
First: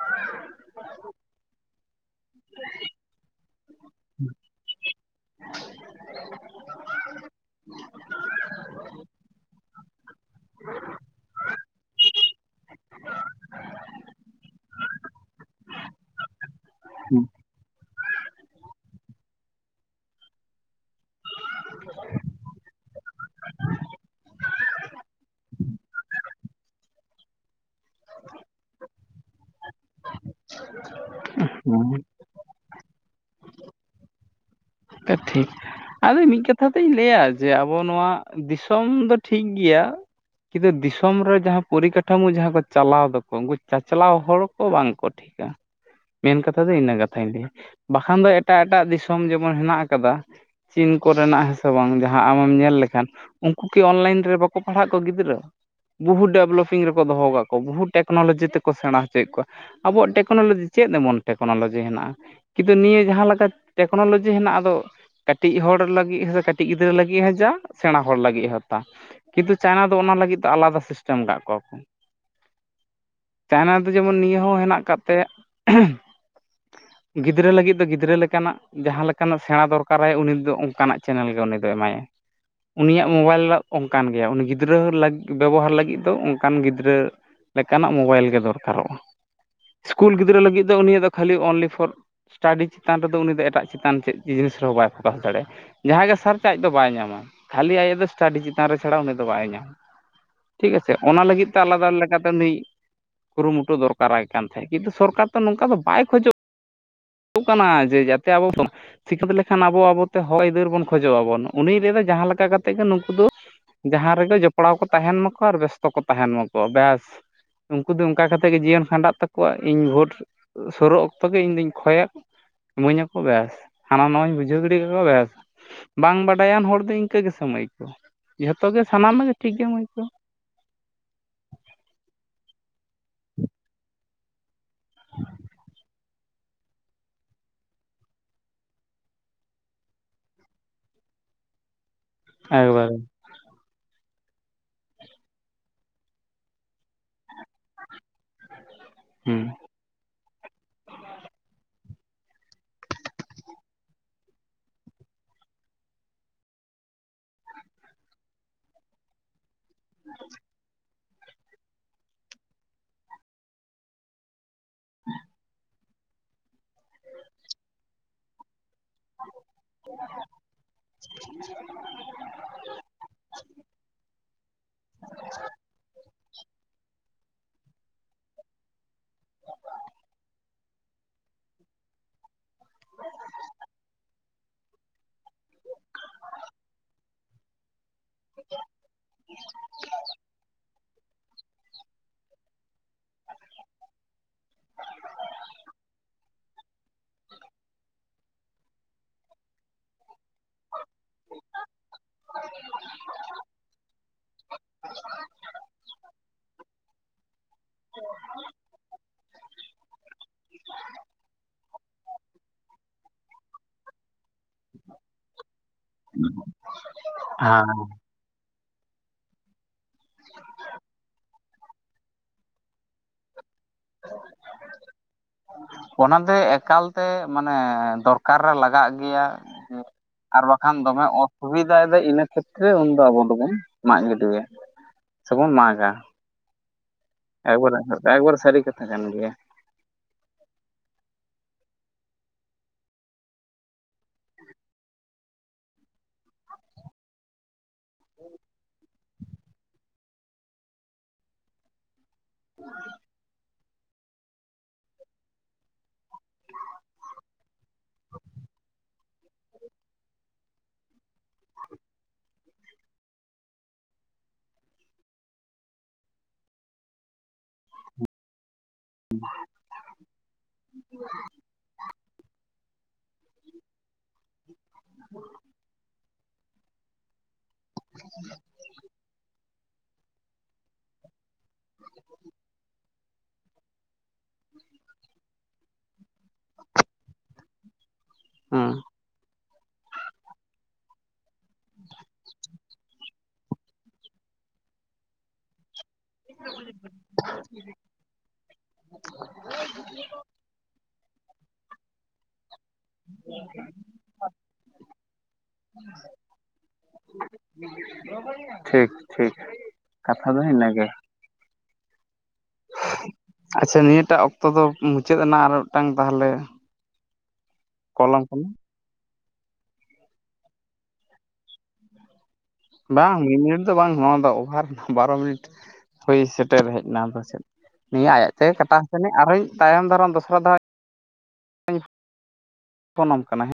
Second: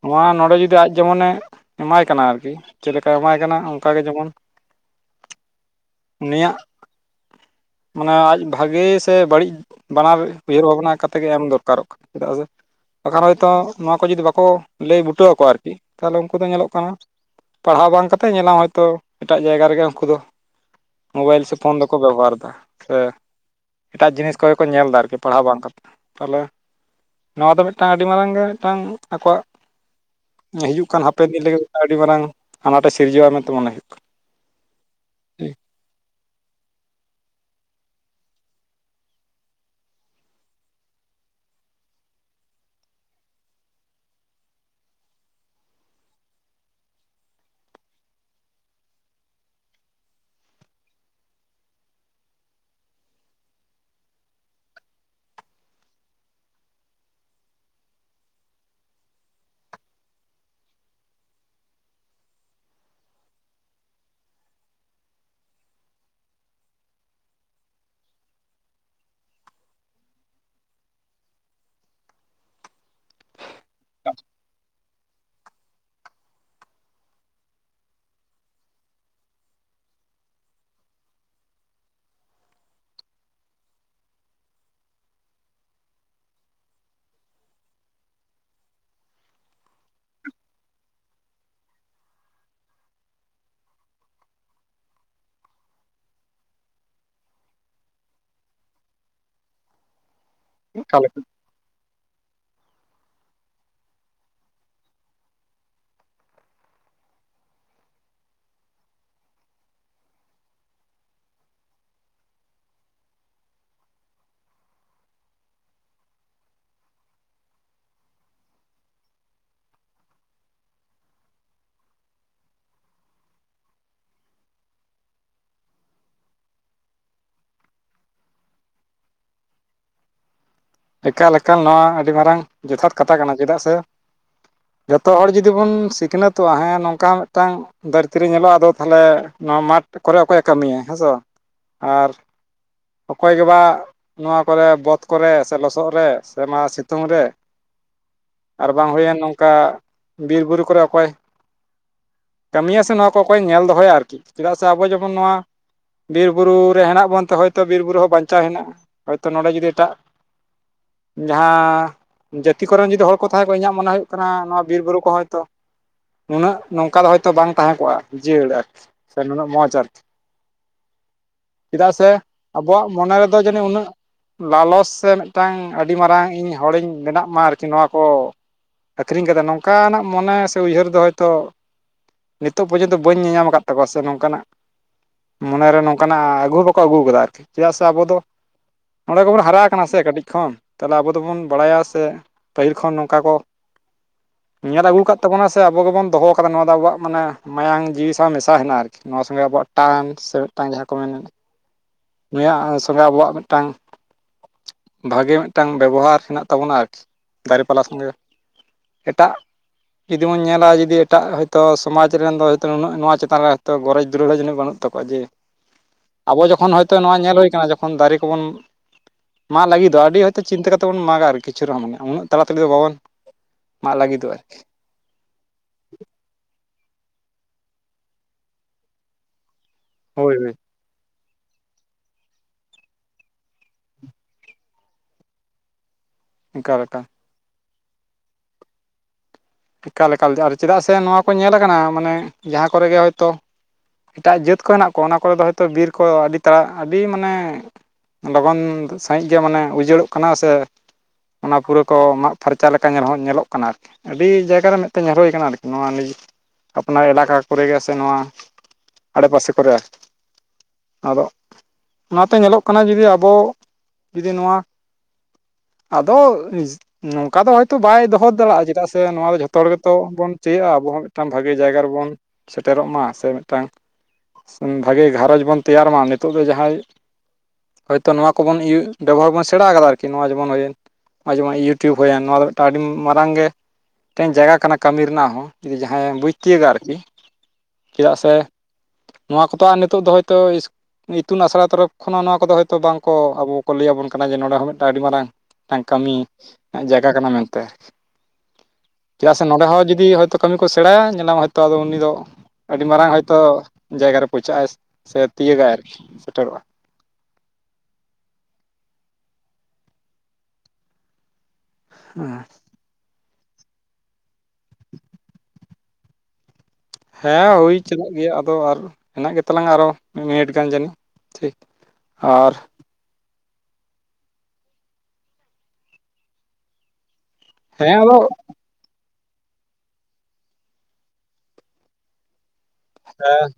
ᱱᱚᱣᱟ ᱱᱚᱰᱮ ᱡᱩᱫᱤ ᱟᱡ ᱡᱮᱢᱚᱱᱮ ᱮᱢᱟᱭ ᱠᱟᱱᱟ ᱟᱨᱠᱤ ᱪᱮᱫᱠᱟᱭ ᱮᱢᱟᱭ ᱠᱟᱱᱟ᱾ ᱚᱱᱠᱟᱜ ᱜᱮ ᱡᱮᱢᱚᱱ ᱩᱱᱤᱭᱟᱜ ᱢᱟᱱᱮ ᱟᱡ ᱵᱷᱟᱜᱮ ᱥᱮ ᱵᱟᱹᱲᱤᱡ ᱵᱟᱱᱟᱨ ᱩᱭᱦᱟᱹᱨ ᱵᱷᱟᱵᱽᱱᱟ ᱠᱟᱛᱮᱫ ᱜᱮ ᱮᱢ ᱫᱚᱨᱠᱟᱨᱚᱜ ᱠᱟᱱᱟ ᱪᱮᱫᱟᱜ ᱥᱮ ᱵᱟᱠᱷᱟᱱ ᱦᱚᱭᱛᱳ ᱱᱚᱣᱟ ᱠᱚ ᱡᱩᱫᱤ ᱵᱟᱠᱚ ᱞᱟᱹᱭ ᱵᱩᱴᱟᱹ ᱟᱠᱚᱣᱟ ᱟᱨᱠᱤ ᱛᱟᱦᱚᱞᱮ ᱩᱱᱠᱩ ᱫᱚ ᱧᱮᱞᱚᱜ ᱠᱟᱱᱟ, ᱯᱟᱲᱦᱟᱣ ᱵᱟᱝ ᱠᱟᱛᱮ ᱧᱮᱞᱟ ᱦᱚᱭᱛᱳ ᱮᱴᱟᱜ ᱡᱟᱭᱜᱟ ᱨᱮᱜᱮ ᱩᱱᱠᱩ ᱫᱚ᱾ ᱢᱳᱵᱟᱭᱤᱞ ᱥᱮ ᱯᱷᱳᱱ ᱫᱚᱠᱚ ᱵᱮᱵᱚᱦᱟᱨ ᱮᱫᱟ, ᱥᱮ ᱮᱴᱟᱜ ᱡᱤᱱᱤᱥ ᱠᱚᱜᱮ ᱠᱚ ᱧᱮᱞ ᱮᱫᱟ ᱟᱨᱠᱤ ᱯᱟᱲᱦᱟᱣ ᱵᱟᱝ ᱠᱟᱛᱮ ᱛᱟᱦᱚᱞᱮ ᱱᱚᱣᱟ ᱫᱚ ᱢᱤᱫᱴᱟᱝ ᱟᱹᱰᱤ ᱢᱟᱨᱟᱝ ᱜᱮ ᱢᱤᱫᱴᱟᱝ ᱟᱠᱚᱣᱟᱜ ᱦᱤᱡᱩᱜ ᱠᱟᱱ ᱦᱟᱯᱮᱱ ᱫᱤᱱ ᱞᱟᱹᱜᱤᱫ ᱟᱹᱰᱤ ᱦᱮᱸ ᱢᱟᱨᱟᱝ ᱟᱱᱟᱴᱮ ᱥᱤᱨᱡᱟᱹᱣᱟ ᱢᱮᱱᱛᱮ ᱢᱚᱱᱮ ᱦᱩᱭᱩᱜ ᱠᱟᱱᱟ᱾ ᱛᱟ ᱴᱷᱤᱠ ᱟᱫᱚ ᱢᱤᱫ ᱠᱟᱛᱷᱟ ᱛᱮᱧ ᱞᱟᱹᱭᱟ ᱡᱮ ᱟᱵᱚ ᱱᱚᱣᱟ ᱫᱤᱥᱚᱢ ᱫᱚ ᱴᱷᱤᱠ ᱜᱮᱭᱟ᱾ ᱠᱤᱱᱛᱩ ᱫᱤᱥᱚᱢ ᱨᱮ ᱡᱟᱦᱟᱸ ᱯᱚᱨᱤᱠᱟᱴᱷᱟᱢᱳ ᱡᱟᱦᱟᱸ ᱠᱚ ᱪᱟᱞᱟᱣ ᱫᱟᱠᱚ ᱩᱱᱠᱩ ᱪᱟᱪᱞᱟᱣ ᱦᱚᱲ ᱠᱚ ᱵᱟᱝ ᱠᱚ ᱴᱷᱤᱠ ᱢᱮᱱ ᱠᱟᱛᱷᱟ ᱫᱚ ᱤᱱᱟᱹ ᱠᱟᱛᱷᱟᱧ ᱞᱟᱹᱭᱟ ᱵᱟᱠᱷᱟᱱ ᱫᱚ ᱮᱴᱟᱜ ᱮᱴᱟᱜ ᱫᱤᱥᱚᱢ ᱡᱮᱢ ᱡᱮᱢᱚᱱ ᱦᱮᱱᱟᱜ ᱟᱠᱟᱫᱟ ᱪᱤᱱ ᱠᱚᱨᱮᱱᱟᱜ ᱦᱮᱸᱥᱮ ᱵᱟᱝ ᱡᱟᱦᱟᱸ ᱟᱢᱮᱢ ᱧᱮᱞ ᱞᱮᱠᱷᱟᱱ ᱩᱱᱠᱩ ᱠᱤ ᱚᱱᱞᱟᱭᱤᱱ ᱨᱮ ᱵᱟᱠᱚ ᱯᱟᱲᱦᱟᱣᱭᱮᱫ ᱠᱚᱣᱟ ᱜᱤᱫᱽᱨᱟᱹ ᱵᱚᱦᱩ ᱰᱮᱵᱷᱞᱚᱯᱤᱝ ᱨᱮ ᱠᱚ ᱫᱚᱦᱚ ᱟᱠᱟᱜ ᱠᱚᱣᱟ ᱵᱚᱦᱩ ᱴᱮᱠᱱᱳᱞᱚᱡᱤ ᱛᱮᱠᱚ ᱥᱮᱬᱟ ᱦᱚᱪᱚᱭᱮᱫ ᱠᱚᱣᱟ ᱟᱵᱚᱣᱟᱜ ᱴᱮᱠᱱᱳᱞᱚᱡᱤ ᱪᱮᱫ ᱮᱢᱚᱱ ᱴᱮᱠᱱᱳᱞᱚᱡᱤ ᱦᱮᱱᱟᱜ-ᱟ ᱠᱤᱱᱛᱩ ᱱᱤᱭᱟᱹ ᱡᱟᱦᱟᱸ ᱞᱮᱠᱟ ᱴᱮᱠᱱᱳᱞᱚᱡ... ᱡᱤ ᱦᱮᱱᱟᱜ ᱟᱫᱚ ᱠᱟᱹᱴᱤᱡ ᱦᱚᱲ ᱞᱟᱹᱜᱤᱫ ᱦᱚᱸ ᱠᱟᱹᱴᱤᱡ ᱜᱤᱫᱽᱨᱟᱹ ᱞᱟᱹᱜᱤᱫ ᱦᱚᱸ ᱡᱟ, ᱥᱮᱬᱟ ᱦᱚᱲ ᱞᱟᱹᱜᱤᱫ ᱦᱚᱸ ᱛᱟ, ᱠᱤᱱᱛᱩ ᱪᱟᱭᱱᱟ ᱫᱚ ᱚᱱᱟ ᱞᱟᱹᱜᱤᱫ ᱫᱚ ᱟᱞᱟᱫᱟ ᱥᱤᱥᱴᱮᱢ ᱠᱟᱜ ᱠᱚᱣᱟ ᱠᱚ [inaudible] ᱪᱟᱭᱱᱟ ᱨᱮ ᱫᱚ ᱡᱮᱢᱚᱱ ᱱᱤᱭᱟᱹ ᱦᱚᱸ ᱦᱮᱱᱟᱜ ᱠᱟᱫ ᱛᱟᱭᱟ.. [unintelligible] ᱜᱤᱫᱽᱨᱟᱹ ᱞᱟᱹᱜᱤᱫ ᱫᱚ ᱜᱤᱫᱽᱨᱟᱹ ᱞᱮᱠᱟᱱᱟᱜ ᱡᱟᱦᱟᱸ ᱞᱮᱠᱟ ᱠᱟᱱᱟ ᱥᱮᱬᱟ ᱫᱚᱨᱠᱟᱨᱟᱭ ᱩᱱᱤ ᱫᱚ ᱚᱱᱠᱟᱱᱟᱜ ᱪᱮᱱᱮᱞ ᱜᱮ ᱩᱱᱤ ᱫᱚᱭ ᱮᱢᱟᱭᱟ ᱩᱱᱤᱭᱟᱜ ᱢᱳᱵᱟᱭᱤᱞ ᱫᱳ ᱚᱱᱠᱟᱱ ᱜᱮᱭᱟ ᱩᱱᱤ ᱜᱤᱫᱽᱨᱟᱹ ᱞᱟᱹᱜᱤᱫ ᱵᱮᱵᱚᱦᱟᱨ ᱞᱟᱹᱜᱤᱫ ᱫᱚ ᱚᱱᱠᱟᱱ ᱜᱤᱫᱽᱨᱟᱹ ᱞᱮᱠᱟᱱᱟᱜ ᱢᱳᱵᱟᱭᱤᱞ ᱜᱮ ᱫᱚᱨᱠᱟᱨᱚᱜ-ᱟ ᱤᱥᱠᱩᱞ ᱜᱤᱫᱽᱨᱟᱹ ᱞᱟᱹᱜᱤᱫ ᱫᱚ ᱩᱱᱤᱭᱟᱜ ᱫᱚ ᱠᱷᱟᱹᱞᱤ ᱚᱱᱞᱤ ᱯᱷᱚᱨ ᱥᱴᱟᱰᱤ ᱪᱮᱛᱟᱱ ᱨᱮᱫᱚ ᱩᱱᱤ ᱫᱚ ᱮᱴᱟᱜ ᱪᱮᱛ ᱪᱮᱛᱟᱱ ᱪᱮᱫ ᱡᱤᱱᱤᱥ ᱨᱮᱦᱚᱸ ᱵᱟᱭ ᱯᱷᱳᱠᱟᱥ ᱫᱟᱲᱮᱭᱟᱜ-ᱟ ᱡᱟᱦᱟᱸᱜᱮ ᱥᱟᱨᱪ ᱟᱭ ᱟᱫᱳ ᱵᱟᱭ ᱧᱟᱢᱟ ᱠᱷᱟᱞᱤ ᱟᱭᱟᱜ ᱫᱚ ᱥᱴᱟᱰᱤ ᱪᱮᱛᱟᱱ ᱨᱮ, ᱪᱷᱟᱲᱟ ᱩᱱᱤ ᱫᱚ ᱵᱟᱭ ᱧᱟᱢ ᱴᱷᱤᱠ ᱟᱪᱷᱮ ᱠᱟᱱᱟ ᱚᱱᱟ ᱞᱟᱹᱜᱤᱫ [unintelligible] ᱟᱞᱟᱫᱟ ᱞᱮᱠᱟᱛᱮ ᱱᱩᱭ ᱠᱩᱨᱩᱢᱩᱴᱩ ᱫᱚᱨᱠᱟᱨᱟᱭ ᱠᱟᱱ ᱛᱟᱦᱮᱸᱫ ᱠᱤᱱᱛᱩ ᱥᱚᱨᱠᱟᱨ ᱫᱚ ᱱᱚᱝᱠᱟ ᱫᱚ ᱵᱟᱭ ᱠᱷᱚᱡᱚᱜ, ᱜ ᱠᱟᱱᱟᱭ ᱡᱮ ᱡᱟᱛᱮ ᱟᱵᱚ [unintelligible] ᱥᱤᱠᱷᱟᱹᱛ ᱞᱮᱠᱷᱟᱱ ᱟᱵᱚ ᱟᱵᱚᱛᱮ ᱦᱚᱭ ᱟᱹᱣᱫᱟᱹᱨ ᱵᱚᱱ ᱠᱷᱚᱡᱚᱜ ᱟᱵᱚᱱ ᱩᱱᱤ ᱞᱟᱹᱭ ᱮᱫᱟ ᱡᱟᱦᱟᱸ ᱞᱮᱠᱟ ᱠᱟᱛᱮᱫ ᱜᱮ ᱱᱩᱠᱩ ᱫᱚ ᱡᱟᱦᱟᱸ ᱨᱮᱜᱮ ᱡᱚᱯᱲᱟᱣ ᱠᱚ ᱛᱟᱦᱮᱱ ᱢᱟᱠᱚ ᱟᱨ ᱵᱮᱥᱛᱚ ᱠᱚ ᱛᱟᱦᱮᱱ ᱢᱟᱠᱚ ᱵᱮᱥ ᱩᱱᱠᱩ ᱫᱚ ᱚᱱᱠᱟ ᱠᱟᱛᱮ ᱜᱮ ᱡᱤᱭᱚᱱ ᱠᱷᱟᱸᱰᱟᱜ ᱛᱟᱠᱚᱣᱟ ᱤᱧ ᱵᱷᱳᱴ ᱥᱩᱨᱚᱜ ᱚᱠᱛᱚ ᱜᱮ ᱤᱧᱫᱚᱩᱧ ᱠᱷᱚᱭᱮᱠ ᱤᱢᱟᱹᱧᱟ ᱟᱠᱚ ᱵᱮᱥ ᱦᱟᱱᱟ ᱱᱟᱣᱟᱧ ᱵᱩᱡᱷᱟᱹᱣ ᱜᱤᱲᱤ ᱠᱟᱠᱚᱣᱟ ᱵᱮᱥ ᱵᱟᱝ ᱵᱟᱰᱟᱭᱟᱱ ᱦᱚᱲ ᱫᱚ ᱤᱱᱠᱟᱹ ᱜᱮ ᱥᱮᱢ ᱟᱹᱭᱠᱟᱹᱣᱟ ᱡᱚᱛᱚ ᱜᱮ ᱥᱟᱱᱟᱢ ᱜᱮ ᱴᱷᱤᱠ ᱜᱮᱢ ᱟᱹᱭᱠᱟᱹᱣᱟ ᱮᱠᱟᱞ ᱮᱠᱟᱞ ᱱᱚᱶᱟ ᱟᱹᱰᱤ ᱢᱟᱨᱟᱝ ᱡᱚᱛᱷᱟᱛ ᱠᱟᱛᱷᱟ ᱠᱟᱱᱟ ᱪᱮᱫᱟᱜ ᱥᱮ ᱡᱷᱚᱛᱚ ᱦᱚᱲ ᱡᱩᱫᱤ ᱵᱚᱱ ᱥᱤᱠᱷᱱᱟᱹᱛᱚᱜᱼᱟ ᱦᱮᱸ ᱱᱚᱝᱠᱟ ᱢᱤᱫᱴᱟᱝ ᱫᱷᱟᱹᱨᱮ ᱛ ᱨᱮ ᱧᱮᱞᱚᱜᱼᱟ ᱟᱫᱚ ᱛᱟᱦᱚᱞᱮ ᱱᱚᱶᱟ ᱢᱟᱨᱴ ᱠᱚᱨᱮ ᱚᱠᱚᱭᱮ ᱠᱟᱹᱢᱤᱭᱟ ᱦᱮᱸᱥᱮ ᱵᱟ ᱟᱨ ᱮᱠᱵᱟᱨᱮ ᱚᱠᱚᱭ ᱜᱮ ᱵᱟ ᱱᱚᱶᱟ ᱠᱚᱨᱮ ᱵᱚᱛ ᱠᱚᱨᱮ ᱥᱮ ᱞᱚᱥᱚᱫ ᱨᱮ ᱥᱮ ᱱᱚᱶᱟ ᱥᱤᱛᱩᱝ ᱨᱮ ᱟᱨ ᱵᱟᱝ ᱦᱩᱭᱮᱱ ᱦᱩᱸ ᱱᱚᱝᱠᱟ ᱵᱤᱨ ᱵᱩᱨᱩ ᱠᱚᱨᱮ ᱚᱠᱚᱭ ᱠᱟᱹᱢᱤᱭᱟ ᱥᱮ ᱱᱚᱣᱟ ᱠᱚ ᱚᱠᱚᱭ ᱧᱮᱞ ᱫᱚᱦᱚᱭᱟ ᱟᱨᱠᱤ ᱪᱮᱫᱟᱜ ᱥᱮ ᱟᱵᱚ ᱡᱮᱢᱚᱱ ᱱᱚᱶᱟ ᱵᱤᱨ ᱵᱩᱨᱩ ᱨᱮ ᱦᱮᱱᱟᱜ ᱵᱚᱱᱛᱮ ᱦᱚᱭᱛᱚ ᱵᱤᱨ ᱵᱩᱨᱩ ᱦᱚᱸ ᱵᱟᱱᱪᱟᱣ ᱦᱮᱱᱟᱜᱼᱟ ᱦᱚᱭᱛᱚ ᱱᱚᱸᱰᱮ ᱡᱩᱫᱤ ᱮᱴᱟᱜ ᱡᱟᱦᱟᱸ ᱡᱟᱹᱛᱤ ᱠᱚᱨᱮᱱ ᱡᱩᱫᱤ ᱦᱚᱲ ᱠᱚ ᱛᱟᱦᱮᱸ ᱠᱚᱜ ᱤᱧᱟᱹᱜ ᱢᱚᱱᱮ ᱦᱩᱭᱩᱜ ᱠᱟᱱᱟ ᱱᱚᱣᱟ ᱵᱤᱨᱼᱵᱩᱨᱩ ᱠᱚ ᱦᱚᱭᱛᱚ ᱱᱩᱱᱟᱹᱜ ᱱᱚᱝᱠᱟ ᱫᱚ ᱦᱚᱭᱛᱚ ᱵᱟᱝ ᱛᱟᱦᱮᱸ ᱠᱚᱜᱼᱟ ᱡᱤᱭᱟᱹᱲ ᱟᱨᱠᱤ ᱥᱮ ᱱᱩᱱᱟᱹᱜ ᱢᱚᱡᱽ ᱟᱨᱠᱤ ᱪᱮᱫᱟᱜ ᱥᱮ ᱟᱵᱚᱣᱟᱜ ᱢᱚᱱᱮ ᱨᱮᱫᱚ ᱡᱟᱹᱱᱤᱡ ᱩᱱᱟᱹᱜ ᱞᱟᱞᱚᱥ ᱥᱮ ᱢᱤᱫᱴᱟᱝ ᱟᱹᱰᱤ ᱢᱟᱨᱟᱝ ᱤᱧ ᱦᱚᱲᱤᱧ ᱵᱮᱱᱟᱜ ᱢᱟ ᱟᱨᱠᱤ ᱱᱚᱶᱟ ᱠᱚ ᱟᱹᱠᱷᱨᱤᱧ ᱠᱟᱛᱮ ᱱᱚᱝᱠᱟᱱᱟᱜ ᱢᱚᱱᱮ ᱥᱮ ᱩᱭᱦᱟᱹᱨ ᱫᱚ ᱦᱚᱭᱛᱚ ᱱᱤᱛᱳᱜ ᱯᱚᱨᱡᱚᱱᱛᱚ ᱵᱟᱹᱧ ᱧᱮᱧᱟᱢ ᱟᱠᱟᱫ ᱛᱟᱠᱚᱣᱟ ᱥᱮ ᱱᱚᱝᱠᱟᱱᱟᱜ ᱢᱚᱱᱮ ᱨᱮ ᱱᱚᱝᱠᱟᱱᱟᱜ ᱟᱹᱜᱩ ᱦᱚᱸ ᱵᱟᱠᱚ ᱟᱹᱜᱩ ᱟᱠᱟᱫᱟ ᱟᱨᱠᱤ ᱪᱮᱫᱟᱜ ᱥᱮ ᱟᱵᱚ ᱫᱚ ᱱᱚᱰᱮ ᱜᱮ ᱵᱚᱱ ᱦᱟᱨᱟ ᱟᱠᱟᱱᱟ ᱥᱮ ᱠᱟᱹᱴᱤᱡ ᱚᱢ ᱛᱟᱦᱚᱞᱮ ᱟᱵᱚ ᱫᱚ ᱵᱚᱱ ᱵᱟᱲᱟᱭᱟ ᱥᱮ ᱯᱟᱹᱦᱤᱞ ᱠᱷᱚᱱ ᱱᱚᱝᱠᱟ ᱠᱚ ᱧᱮᱞ ᱟᱹᱜᱩ ᱟᱠᱟᱫ ᱛᱟᱵᱚᱱᱟ ᱥᱮ ᱟᱵᱚ ᱜᱮ ᱵᱚᱱ ᱫᱚᱦᱚ ᱟᱠᱟᱫᱟ ᱱᱚᱶᱟ ᱫᱚ ᱟᱵᱚᱣᱟᱜ ᱢᱟᱱᱮ ᱢᱟᱭᱟᱝ ᱡᱤᱣᱤ ᱥᱟᱶ ᱢᱮᱥᱟ ᱦᱮᱱᱟᱜᱼᱟ ᱟᱨᱠᱤ ᱱᱚᱣᱟ ᱥᱚᱸᱜᱮ ᱟᱵᱚᱣᱟᱜ ᱴᱟᱱᱜᱥ ᱥᱮ ᱢᱤᱫᱴᱟᱝ ᱡᱟᱦᱟᱸ ᱠᱚ ᱢᱮᱱᱮᱫ ᱱᱩᱭ ᱟᱜ ᱥᱚᱸᱜᱮ ᱟᱵᱚᱣᱟᱜ ᱢᱤᱫᱴᱟᱝ ᱵᱷᱟᱜᱮ ᱢᱤᱫᱴᱟᱝ ᱵᱮᱵᱚᱦᱟᱨ ᱦᱮᱱᱟᱜ ᱛᱟᱵᱚᱱᱟ ᱟᱨᱠᱤ ᱫᱟᱨᱮ ᱯᱟᱞᱟ ᱥᱚᱸᱜᱮ ᱮᱴᱟᱜ ᱡᱩᱫᱤ ᱵᱚᱱ ᱧᱮᱞᱟ ᱡᱩᱫᱤ ᱮᱴᱟᱜ ᱦᱚᱭᱛᱚ ᱥᱚᱢᱟᱡᱽ ᱨᱮᱱ ᱫᱚ ᱦᱚᱭᱛᱳ ᱱᱩᱱᱟᱹᱜ ᱪᱮᱛᱟᱱ ᱨᱮ ᱦᱚᱭᱛᱚ ᱜᱚᱨᱚᱡᱽ ᱫᱩᱞᱟᱹᱲ ᱦᱚᱸ ᱡᱟᱹᱱᱤᱜ ᱵᱟᱹᱱᱩᱜᱼᱟ ᱛᱟ ᱠᱚᱣᱟ ᱡᱮ ᱟᱵᱚ ᱡᱚᱠᱷᱚᱱ ᱦᱚᱭᱛᱚ ᱱᱚᱣᱟ ᱧᱮᱞ ᱦᱩᱭ ᱦᱮᱸ ᱟᱠᱟᱱᱟ ᱡᱚᱠᱷᱚᱱ ᱫᱟᱨᱮ ᱠᱚᱵᱚᱱ ᱢᱟᱜ ᱞᱟᱹᱜᱤᱫ ᱫᱚ ᱟᱹᱰᱤ ᱦᱚᱭᱛᱚ ᱪᱤᱱᱛᱟᱹ ᱠᱟᱛᱮ ᱵᱚᱱ ᱢᱟᱜᱽ-ᱟ ᱟᱨᱠᱤ ᱠᱤᱪᱷᱩ ᱨᱮᱦᱚᱸ ᱢᱟᱱᱮ ᱩᱱᱟᱹᱜ ᱛᱟᱲᱟᱛᱟᱹᱲᱤ ᱫᱚ ᱵᱟᱵᱚᱱ ᱢᱟᱜ ᱞᱟᱹᱜᱤᱫᱚᱜᱼᱟ ᱟᱨᱠᱤ। [unintelligible] ᱚᱱᱟᱛᱮ ᱮᱠᱟᱞ ᱛᱮ ᱢᱟᱱᱮ ᱫᱚᱨᱠᱟᱨ ᱨᱮ ᱞᱟᱜᱟᱜ ᱜᱮᱭᱟ ᱦᱳᱭ ᱟᱨ ᱦᱳᱭ ᱵᱟᱠᱷᱟᱱ ᱫᱚᱢᱮ ᱚᱛ ᱥᱩᱵᱤᱫᱟᱭ ᱫᱟᱭ ᱤᱱᱟᱹ ᱠᱷᱮᱛᱨᱮ ᱩᱱᱫᱚ ᱟᱵᱚ ᱫᱚᱵᱚᱱ ᱢᱟᱜ ᱜᱤᱰᱤᱭᱟ ᱥᱮ ᱵᱚᱱ ᱢᱟᱜᱽ-ᱟ ᱚᱠᱟ ᱞᱮᱠᱟ ᱮᱠᱵᱟᱨᱮ ᱮᱠᱵᱟᱨ ᱥᱟᱹᱨᱤ ᱠᱟᱛᱷᱟ ᱠᱟᱱ ᱜᱮᱭᱟ ᱮᱠᱟᱞ ᱮᱠᱟᱞ ᱟᱨ ᱪᱮᱫᱟᱜ ᱥᱮ ᱱᱚᱶᱟ ᱠᱚ ᱧᱮᱞ ᱟᱠᱟᱱᱟ ᱢᱟᱱᱮ ᱡᱟᱦᱟᱸ ᱠᱚᱨᱮ ᱜᱮ ᱦᱚᱭᱛᱚ ᱮᱴᱟᱜ ᱡᱟᱹᱛ ᱠᱚ ᱦᱮᱱᱟᱜ ᱠᱚᱣᱟ ᱚᱱᱟ ᱠᱚᱨᱮ ᱫᱚ ᱦᱚᱭᱛᱚ ᱵᱤᱨ ᱠᱳ ᱟᱹᱰᱤ ᱛᱟᱲᱟ ᱟᱹᱰᱤ ᱢᱟᱱᱮ ᱞᱚᱜᱚᱱ ᱥᱟᱺᱦᱤᱡ ᱜᱮ ᱢᱟᱱᱮ ᱩᱡᱟᱹᱲᱚᱜ ᱠᱟᱱᱟ ᱥᱮ ᱚᱱᱟ ᱯᱩᱨᱟᱹ ᱠᱚ ᱢᱟᱜ ᱯᱷᱟᱨᱪᱟ ᱞᱮᱠᱟ ᱧᱮᱞ ᱦᱚᱸ ᱧᱮᱞᱚᱜ ᱠᱟᱱᱟ ᱟᱨᱠᱤ ᱟᱹᱰᱤ ᱟᱹᱰᱤ ᱡᱟᱭᱜᱟ ᱨᱮ ᱢᱮᱫ ᱛᱮ ᱧᱮᱞ ᱦᱳᱭ ᱠᱟᱱᱟ ᱟᱨᱠᱤ ᱱᱚᱣᱟ ᱱᱤᱡᱮ ᱟᱯᱱᱟᱨ ᱮᱞᱟᱠᱟ ᱠᱚᱨᱮ ᱜᱮ ᱥᱮ ᱱᱚᱣᱟ ᱟᱲᱮᱯᱟᱥᱮ ᱠᱚᱨᱮ ᱟᱨᱠᱤ ᱟᱫᱚ ᱚᱱᱟᱛᱮ ᱧᱮᱞᱚᱜ ᱠᱟᱱᱟ ᱡᱩᱫᱤ ᱟᱵᱚ ᱡᱩᱫᱤ ᱱᱚᱣᱟ ᱟᱫᱚ ᱱᱚᱝᱠᱟ ᱫᱚ ᱦᱚᱭᱛᱚ ᱵᱟᱭ ᱫᱚᱦᱚ ᱫᱟᱲᱮᱭᱟᱜᱼᱟ ᱪᱮᱫᱟᱜ ᱥᱮ ᱥᱮ ᱱᱚᱣᱟ ᱫᱚ ᱡᱷᱚᱛᱚ ᱦᱚᱲ ᱜᱮᱛᱚ ᱵᱚᱱ ᱪᱟᱹᱭᱟᱹᱜ ᱟ ᱟᱵᱚ ᱦᱚᱸ ᱢᱤᱫᱴᱟᱝ ᱵᱷᱟᱜᱮ ᱵᱷᱟᱜᱮ ᱡᱟᱭᱜᱟ ᱨᱮ ᱵᱚᱱ ᱥᱮᱴᱮᱨᱚᱜ ᱢᱟ ᱥᱮ ᱢᱤᱫᱴᱟᱝ ᱩᱸ ᱵᱷᱟᱜᱮ ᱜᱷᱟᱨᱚᱸᱡᱽ ᱵᱚᱱ ᱛᱮᱭᱟᱨ ᱢᱟ ᱱᱤᱛᱳᱜ ᱫᱚ ᱡᱟᱦᱟᱸᱭ ᱦᱚᱭᱛᱚ ᱱᱚᱣᱟ ᱠᱚ ᱵᱚᱱ ᱤᱭᱟᱹ ᱵᱮᱵᱚᱦᱟᱨ ᱵᱚᱱ ᱥᱮᱬᱟ ᱠᱟᱫᱟ ᱟᱨᱠᱤ ᱱᱚᱣᱟ ᱡᱮᱢᱚᱱ ᱦᱩᱭᱮᱱ ᱱᱚᱜ-ᱚᱭ ᱡᱮᱢᱚᱱ ᱤᱭᱩᱴᱩᱵᱽ ᱦᱩᱭᱮᱱ ᱱᱚᱣᱟ ᱫᱚ ᱢᱤᱫᱴᱟᱱ ᱟᱹᱰᱤ ᱢᱟᱨᱟᱝ ᱜᱮ ᱢᱤᱫᱴᱮᱱ ᱡᱟᱭᱜᱟ ᱠᱟᱱᱟ ᱠᱟᱹᱢᱤ ᱨᱮᱱᱟᱜ ᱦᱚᱸ ᱡᱩᱫᱤ ᱡᱟᱦᱟᱸᱭᱮ ᱵᱩᱡᱽ ᱛᱤᱭᱳᱜᱟ ᱟᱨᱠᱤ ᱪᱮᱫᱟᱜ ᱥᱮ ᱦᱮᱸ ᱱᱚᱣᱟ ᱠᱚᱫᱚ ᱟᱨ ᱱᱤᱛᱳᱜ ᱫᱚ ᱦᱚᱭᱛᱚ ᱤᱥᱠᱩᱞ ᱤᱛᱩᱱ ᱟᱥᱲᱟ ᱛᱚᱨᱚᱯᱷ ᱠᱷᱚᱱᱟᱜ ᱱᱚᱣᱟ ᱠᱚᱫᱚ ᱦᱚᱭᱛᱚ ᱵᱟᱝᱠᱚ ᱟᱵᱚ ᱠᱚ ᱞᱟᱹᱭ ᱟᱵᱚᱱ ᱠᱟᱱᱟ ᱡᱮ ᱱᱚᱸᱰᱮ ᱦᱚᱸ ᱢᱤᱫᱴᱟᱝ ᱟᱹᱰᱤ ᱢᱟᱨᱟᱝ ᱢᱤᱫᱴᱟᱱ ᱠᱟᱹᱢᱤ ᱡᱟᱭᱜᱟ ᱠᱟᱱᱟ ᱢᱮᱱᱛᱮ [unintelligible] ᱪᱮᱫᱟᱜ ᱥᱮ ᱱᱚᱰᱮ ᱦᱚᱸ ᱡᱩᱫᱤ ᱦᱚᱭᱛᱚ ᱠᱟᱹᱢᱤ ᱠᱚ ᱥᱮᱲᱟᱭᱟ ᱧᱮᱞᱟᱢ ᱦᱚᱭᱛᱚ ᱟᱫᱚ ᱩᱱᱤ ᱫᱚ ᱟᱹᱰᱤ ᱢᱟᱨᱟᱝ ᱦᱚᱭᱛᱳ ᱡᱟᱭᱜᱟᱟᱨ ᱨᱮ ᱯᱳᱣᱪᱷᱟᱹᱜᱟᱭ ᱥᱮ ᱛᱤᱭᱟᱹᱜᱟᱭ ᱟᱨᱠᱤ ᱥᱮᱴᱮᱨᱚᱜᱼᱟ [unintelligible] ᱴᱷᱤᱠ ᱴᱷᱤᱠ ᱠᱟᱛᱷᱟ ᱫᱚ ᱤᱱᱟᱹᱜᱮ ᱟᱨᱮᱸ [unintelligible] ᱟᱪᱪᱷᱟ ᱱᱤᱭᱟᱹᱴᱟᱜ ᱚᱠᱛᱚ ᱫᱚ ᱢᱩᱪᱟᱹᱫ ᱮᱱᱟ ᱟᱨ ᱢᱤᱫᱴᱟᱝ ᱛᱟᱦᱚᱞᱮ ᱦᱮᱸ ᱦᱩᱭ ᱪᱟᱞᱟᱜ ᱠᱚᱞᱟᱢ ᱜᱮᱭᱟ ᱠᱟᱱᱟ ᱟᱫᱚ ᱟᱨ ᱦᱮᱱᱟᱜ ᱜᱮᱛᱟᱟᱞᱟᱝ ᱟᱨᱚ ᱢᱤᱫ ᱢᱤᱱᱤᱴ ᱜᱟᱱ ᱡᱟᱹᱱᱤᱡ ᱴᱷᱤᱠ ᱟᱨ ᱵᱟᱝ ᱢᱤᱫ ᱢᱤᱱᱤᱴ ᱫᱚ ᱵᱟᱝ ᱱᱚᱣᱟ ᱫᱚ ᱚᱵᱷᱟᱨ ᱵᱟᱨᱚ ᱢᱤᱱᱤᱴ ᱦᱩᱭ ᱥᱮᱴᱮᱨ ᱦᱮᱡ ᱮᱱᱟ ᱟᱫᱚ ᱪᱮᱫ ᱦᱮᱸ ᱱᱤᱭᱟᱹ ᱟᱫᱚ ᱟᱭᱟᱜ ᱛᱮ ᱠᱟᱴᱟ ᱥᱱᱤ ᱟᱨᱦᱚᱧ ᱛᱟᱭᱚᱢ ᱫᱚᱨᱚᱱ ᱫᱚᱥᱨᱟ ᱫᱷᱟᱣ ᱜᱚᱱᱚᱝ ᱠᱟᱱᱟ ᱦᱮᱸ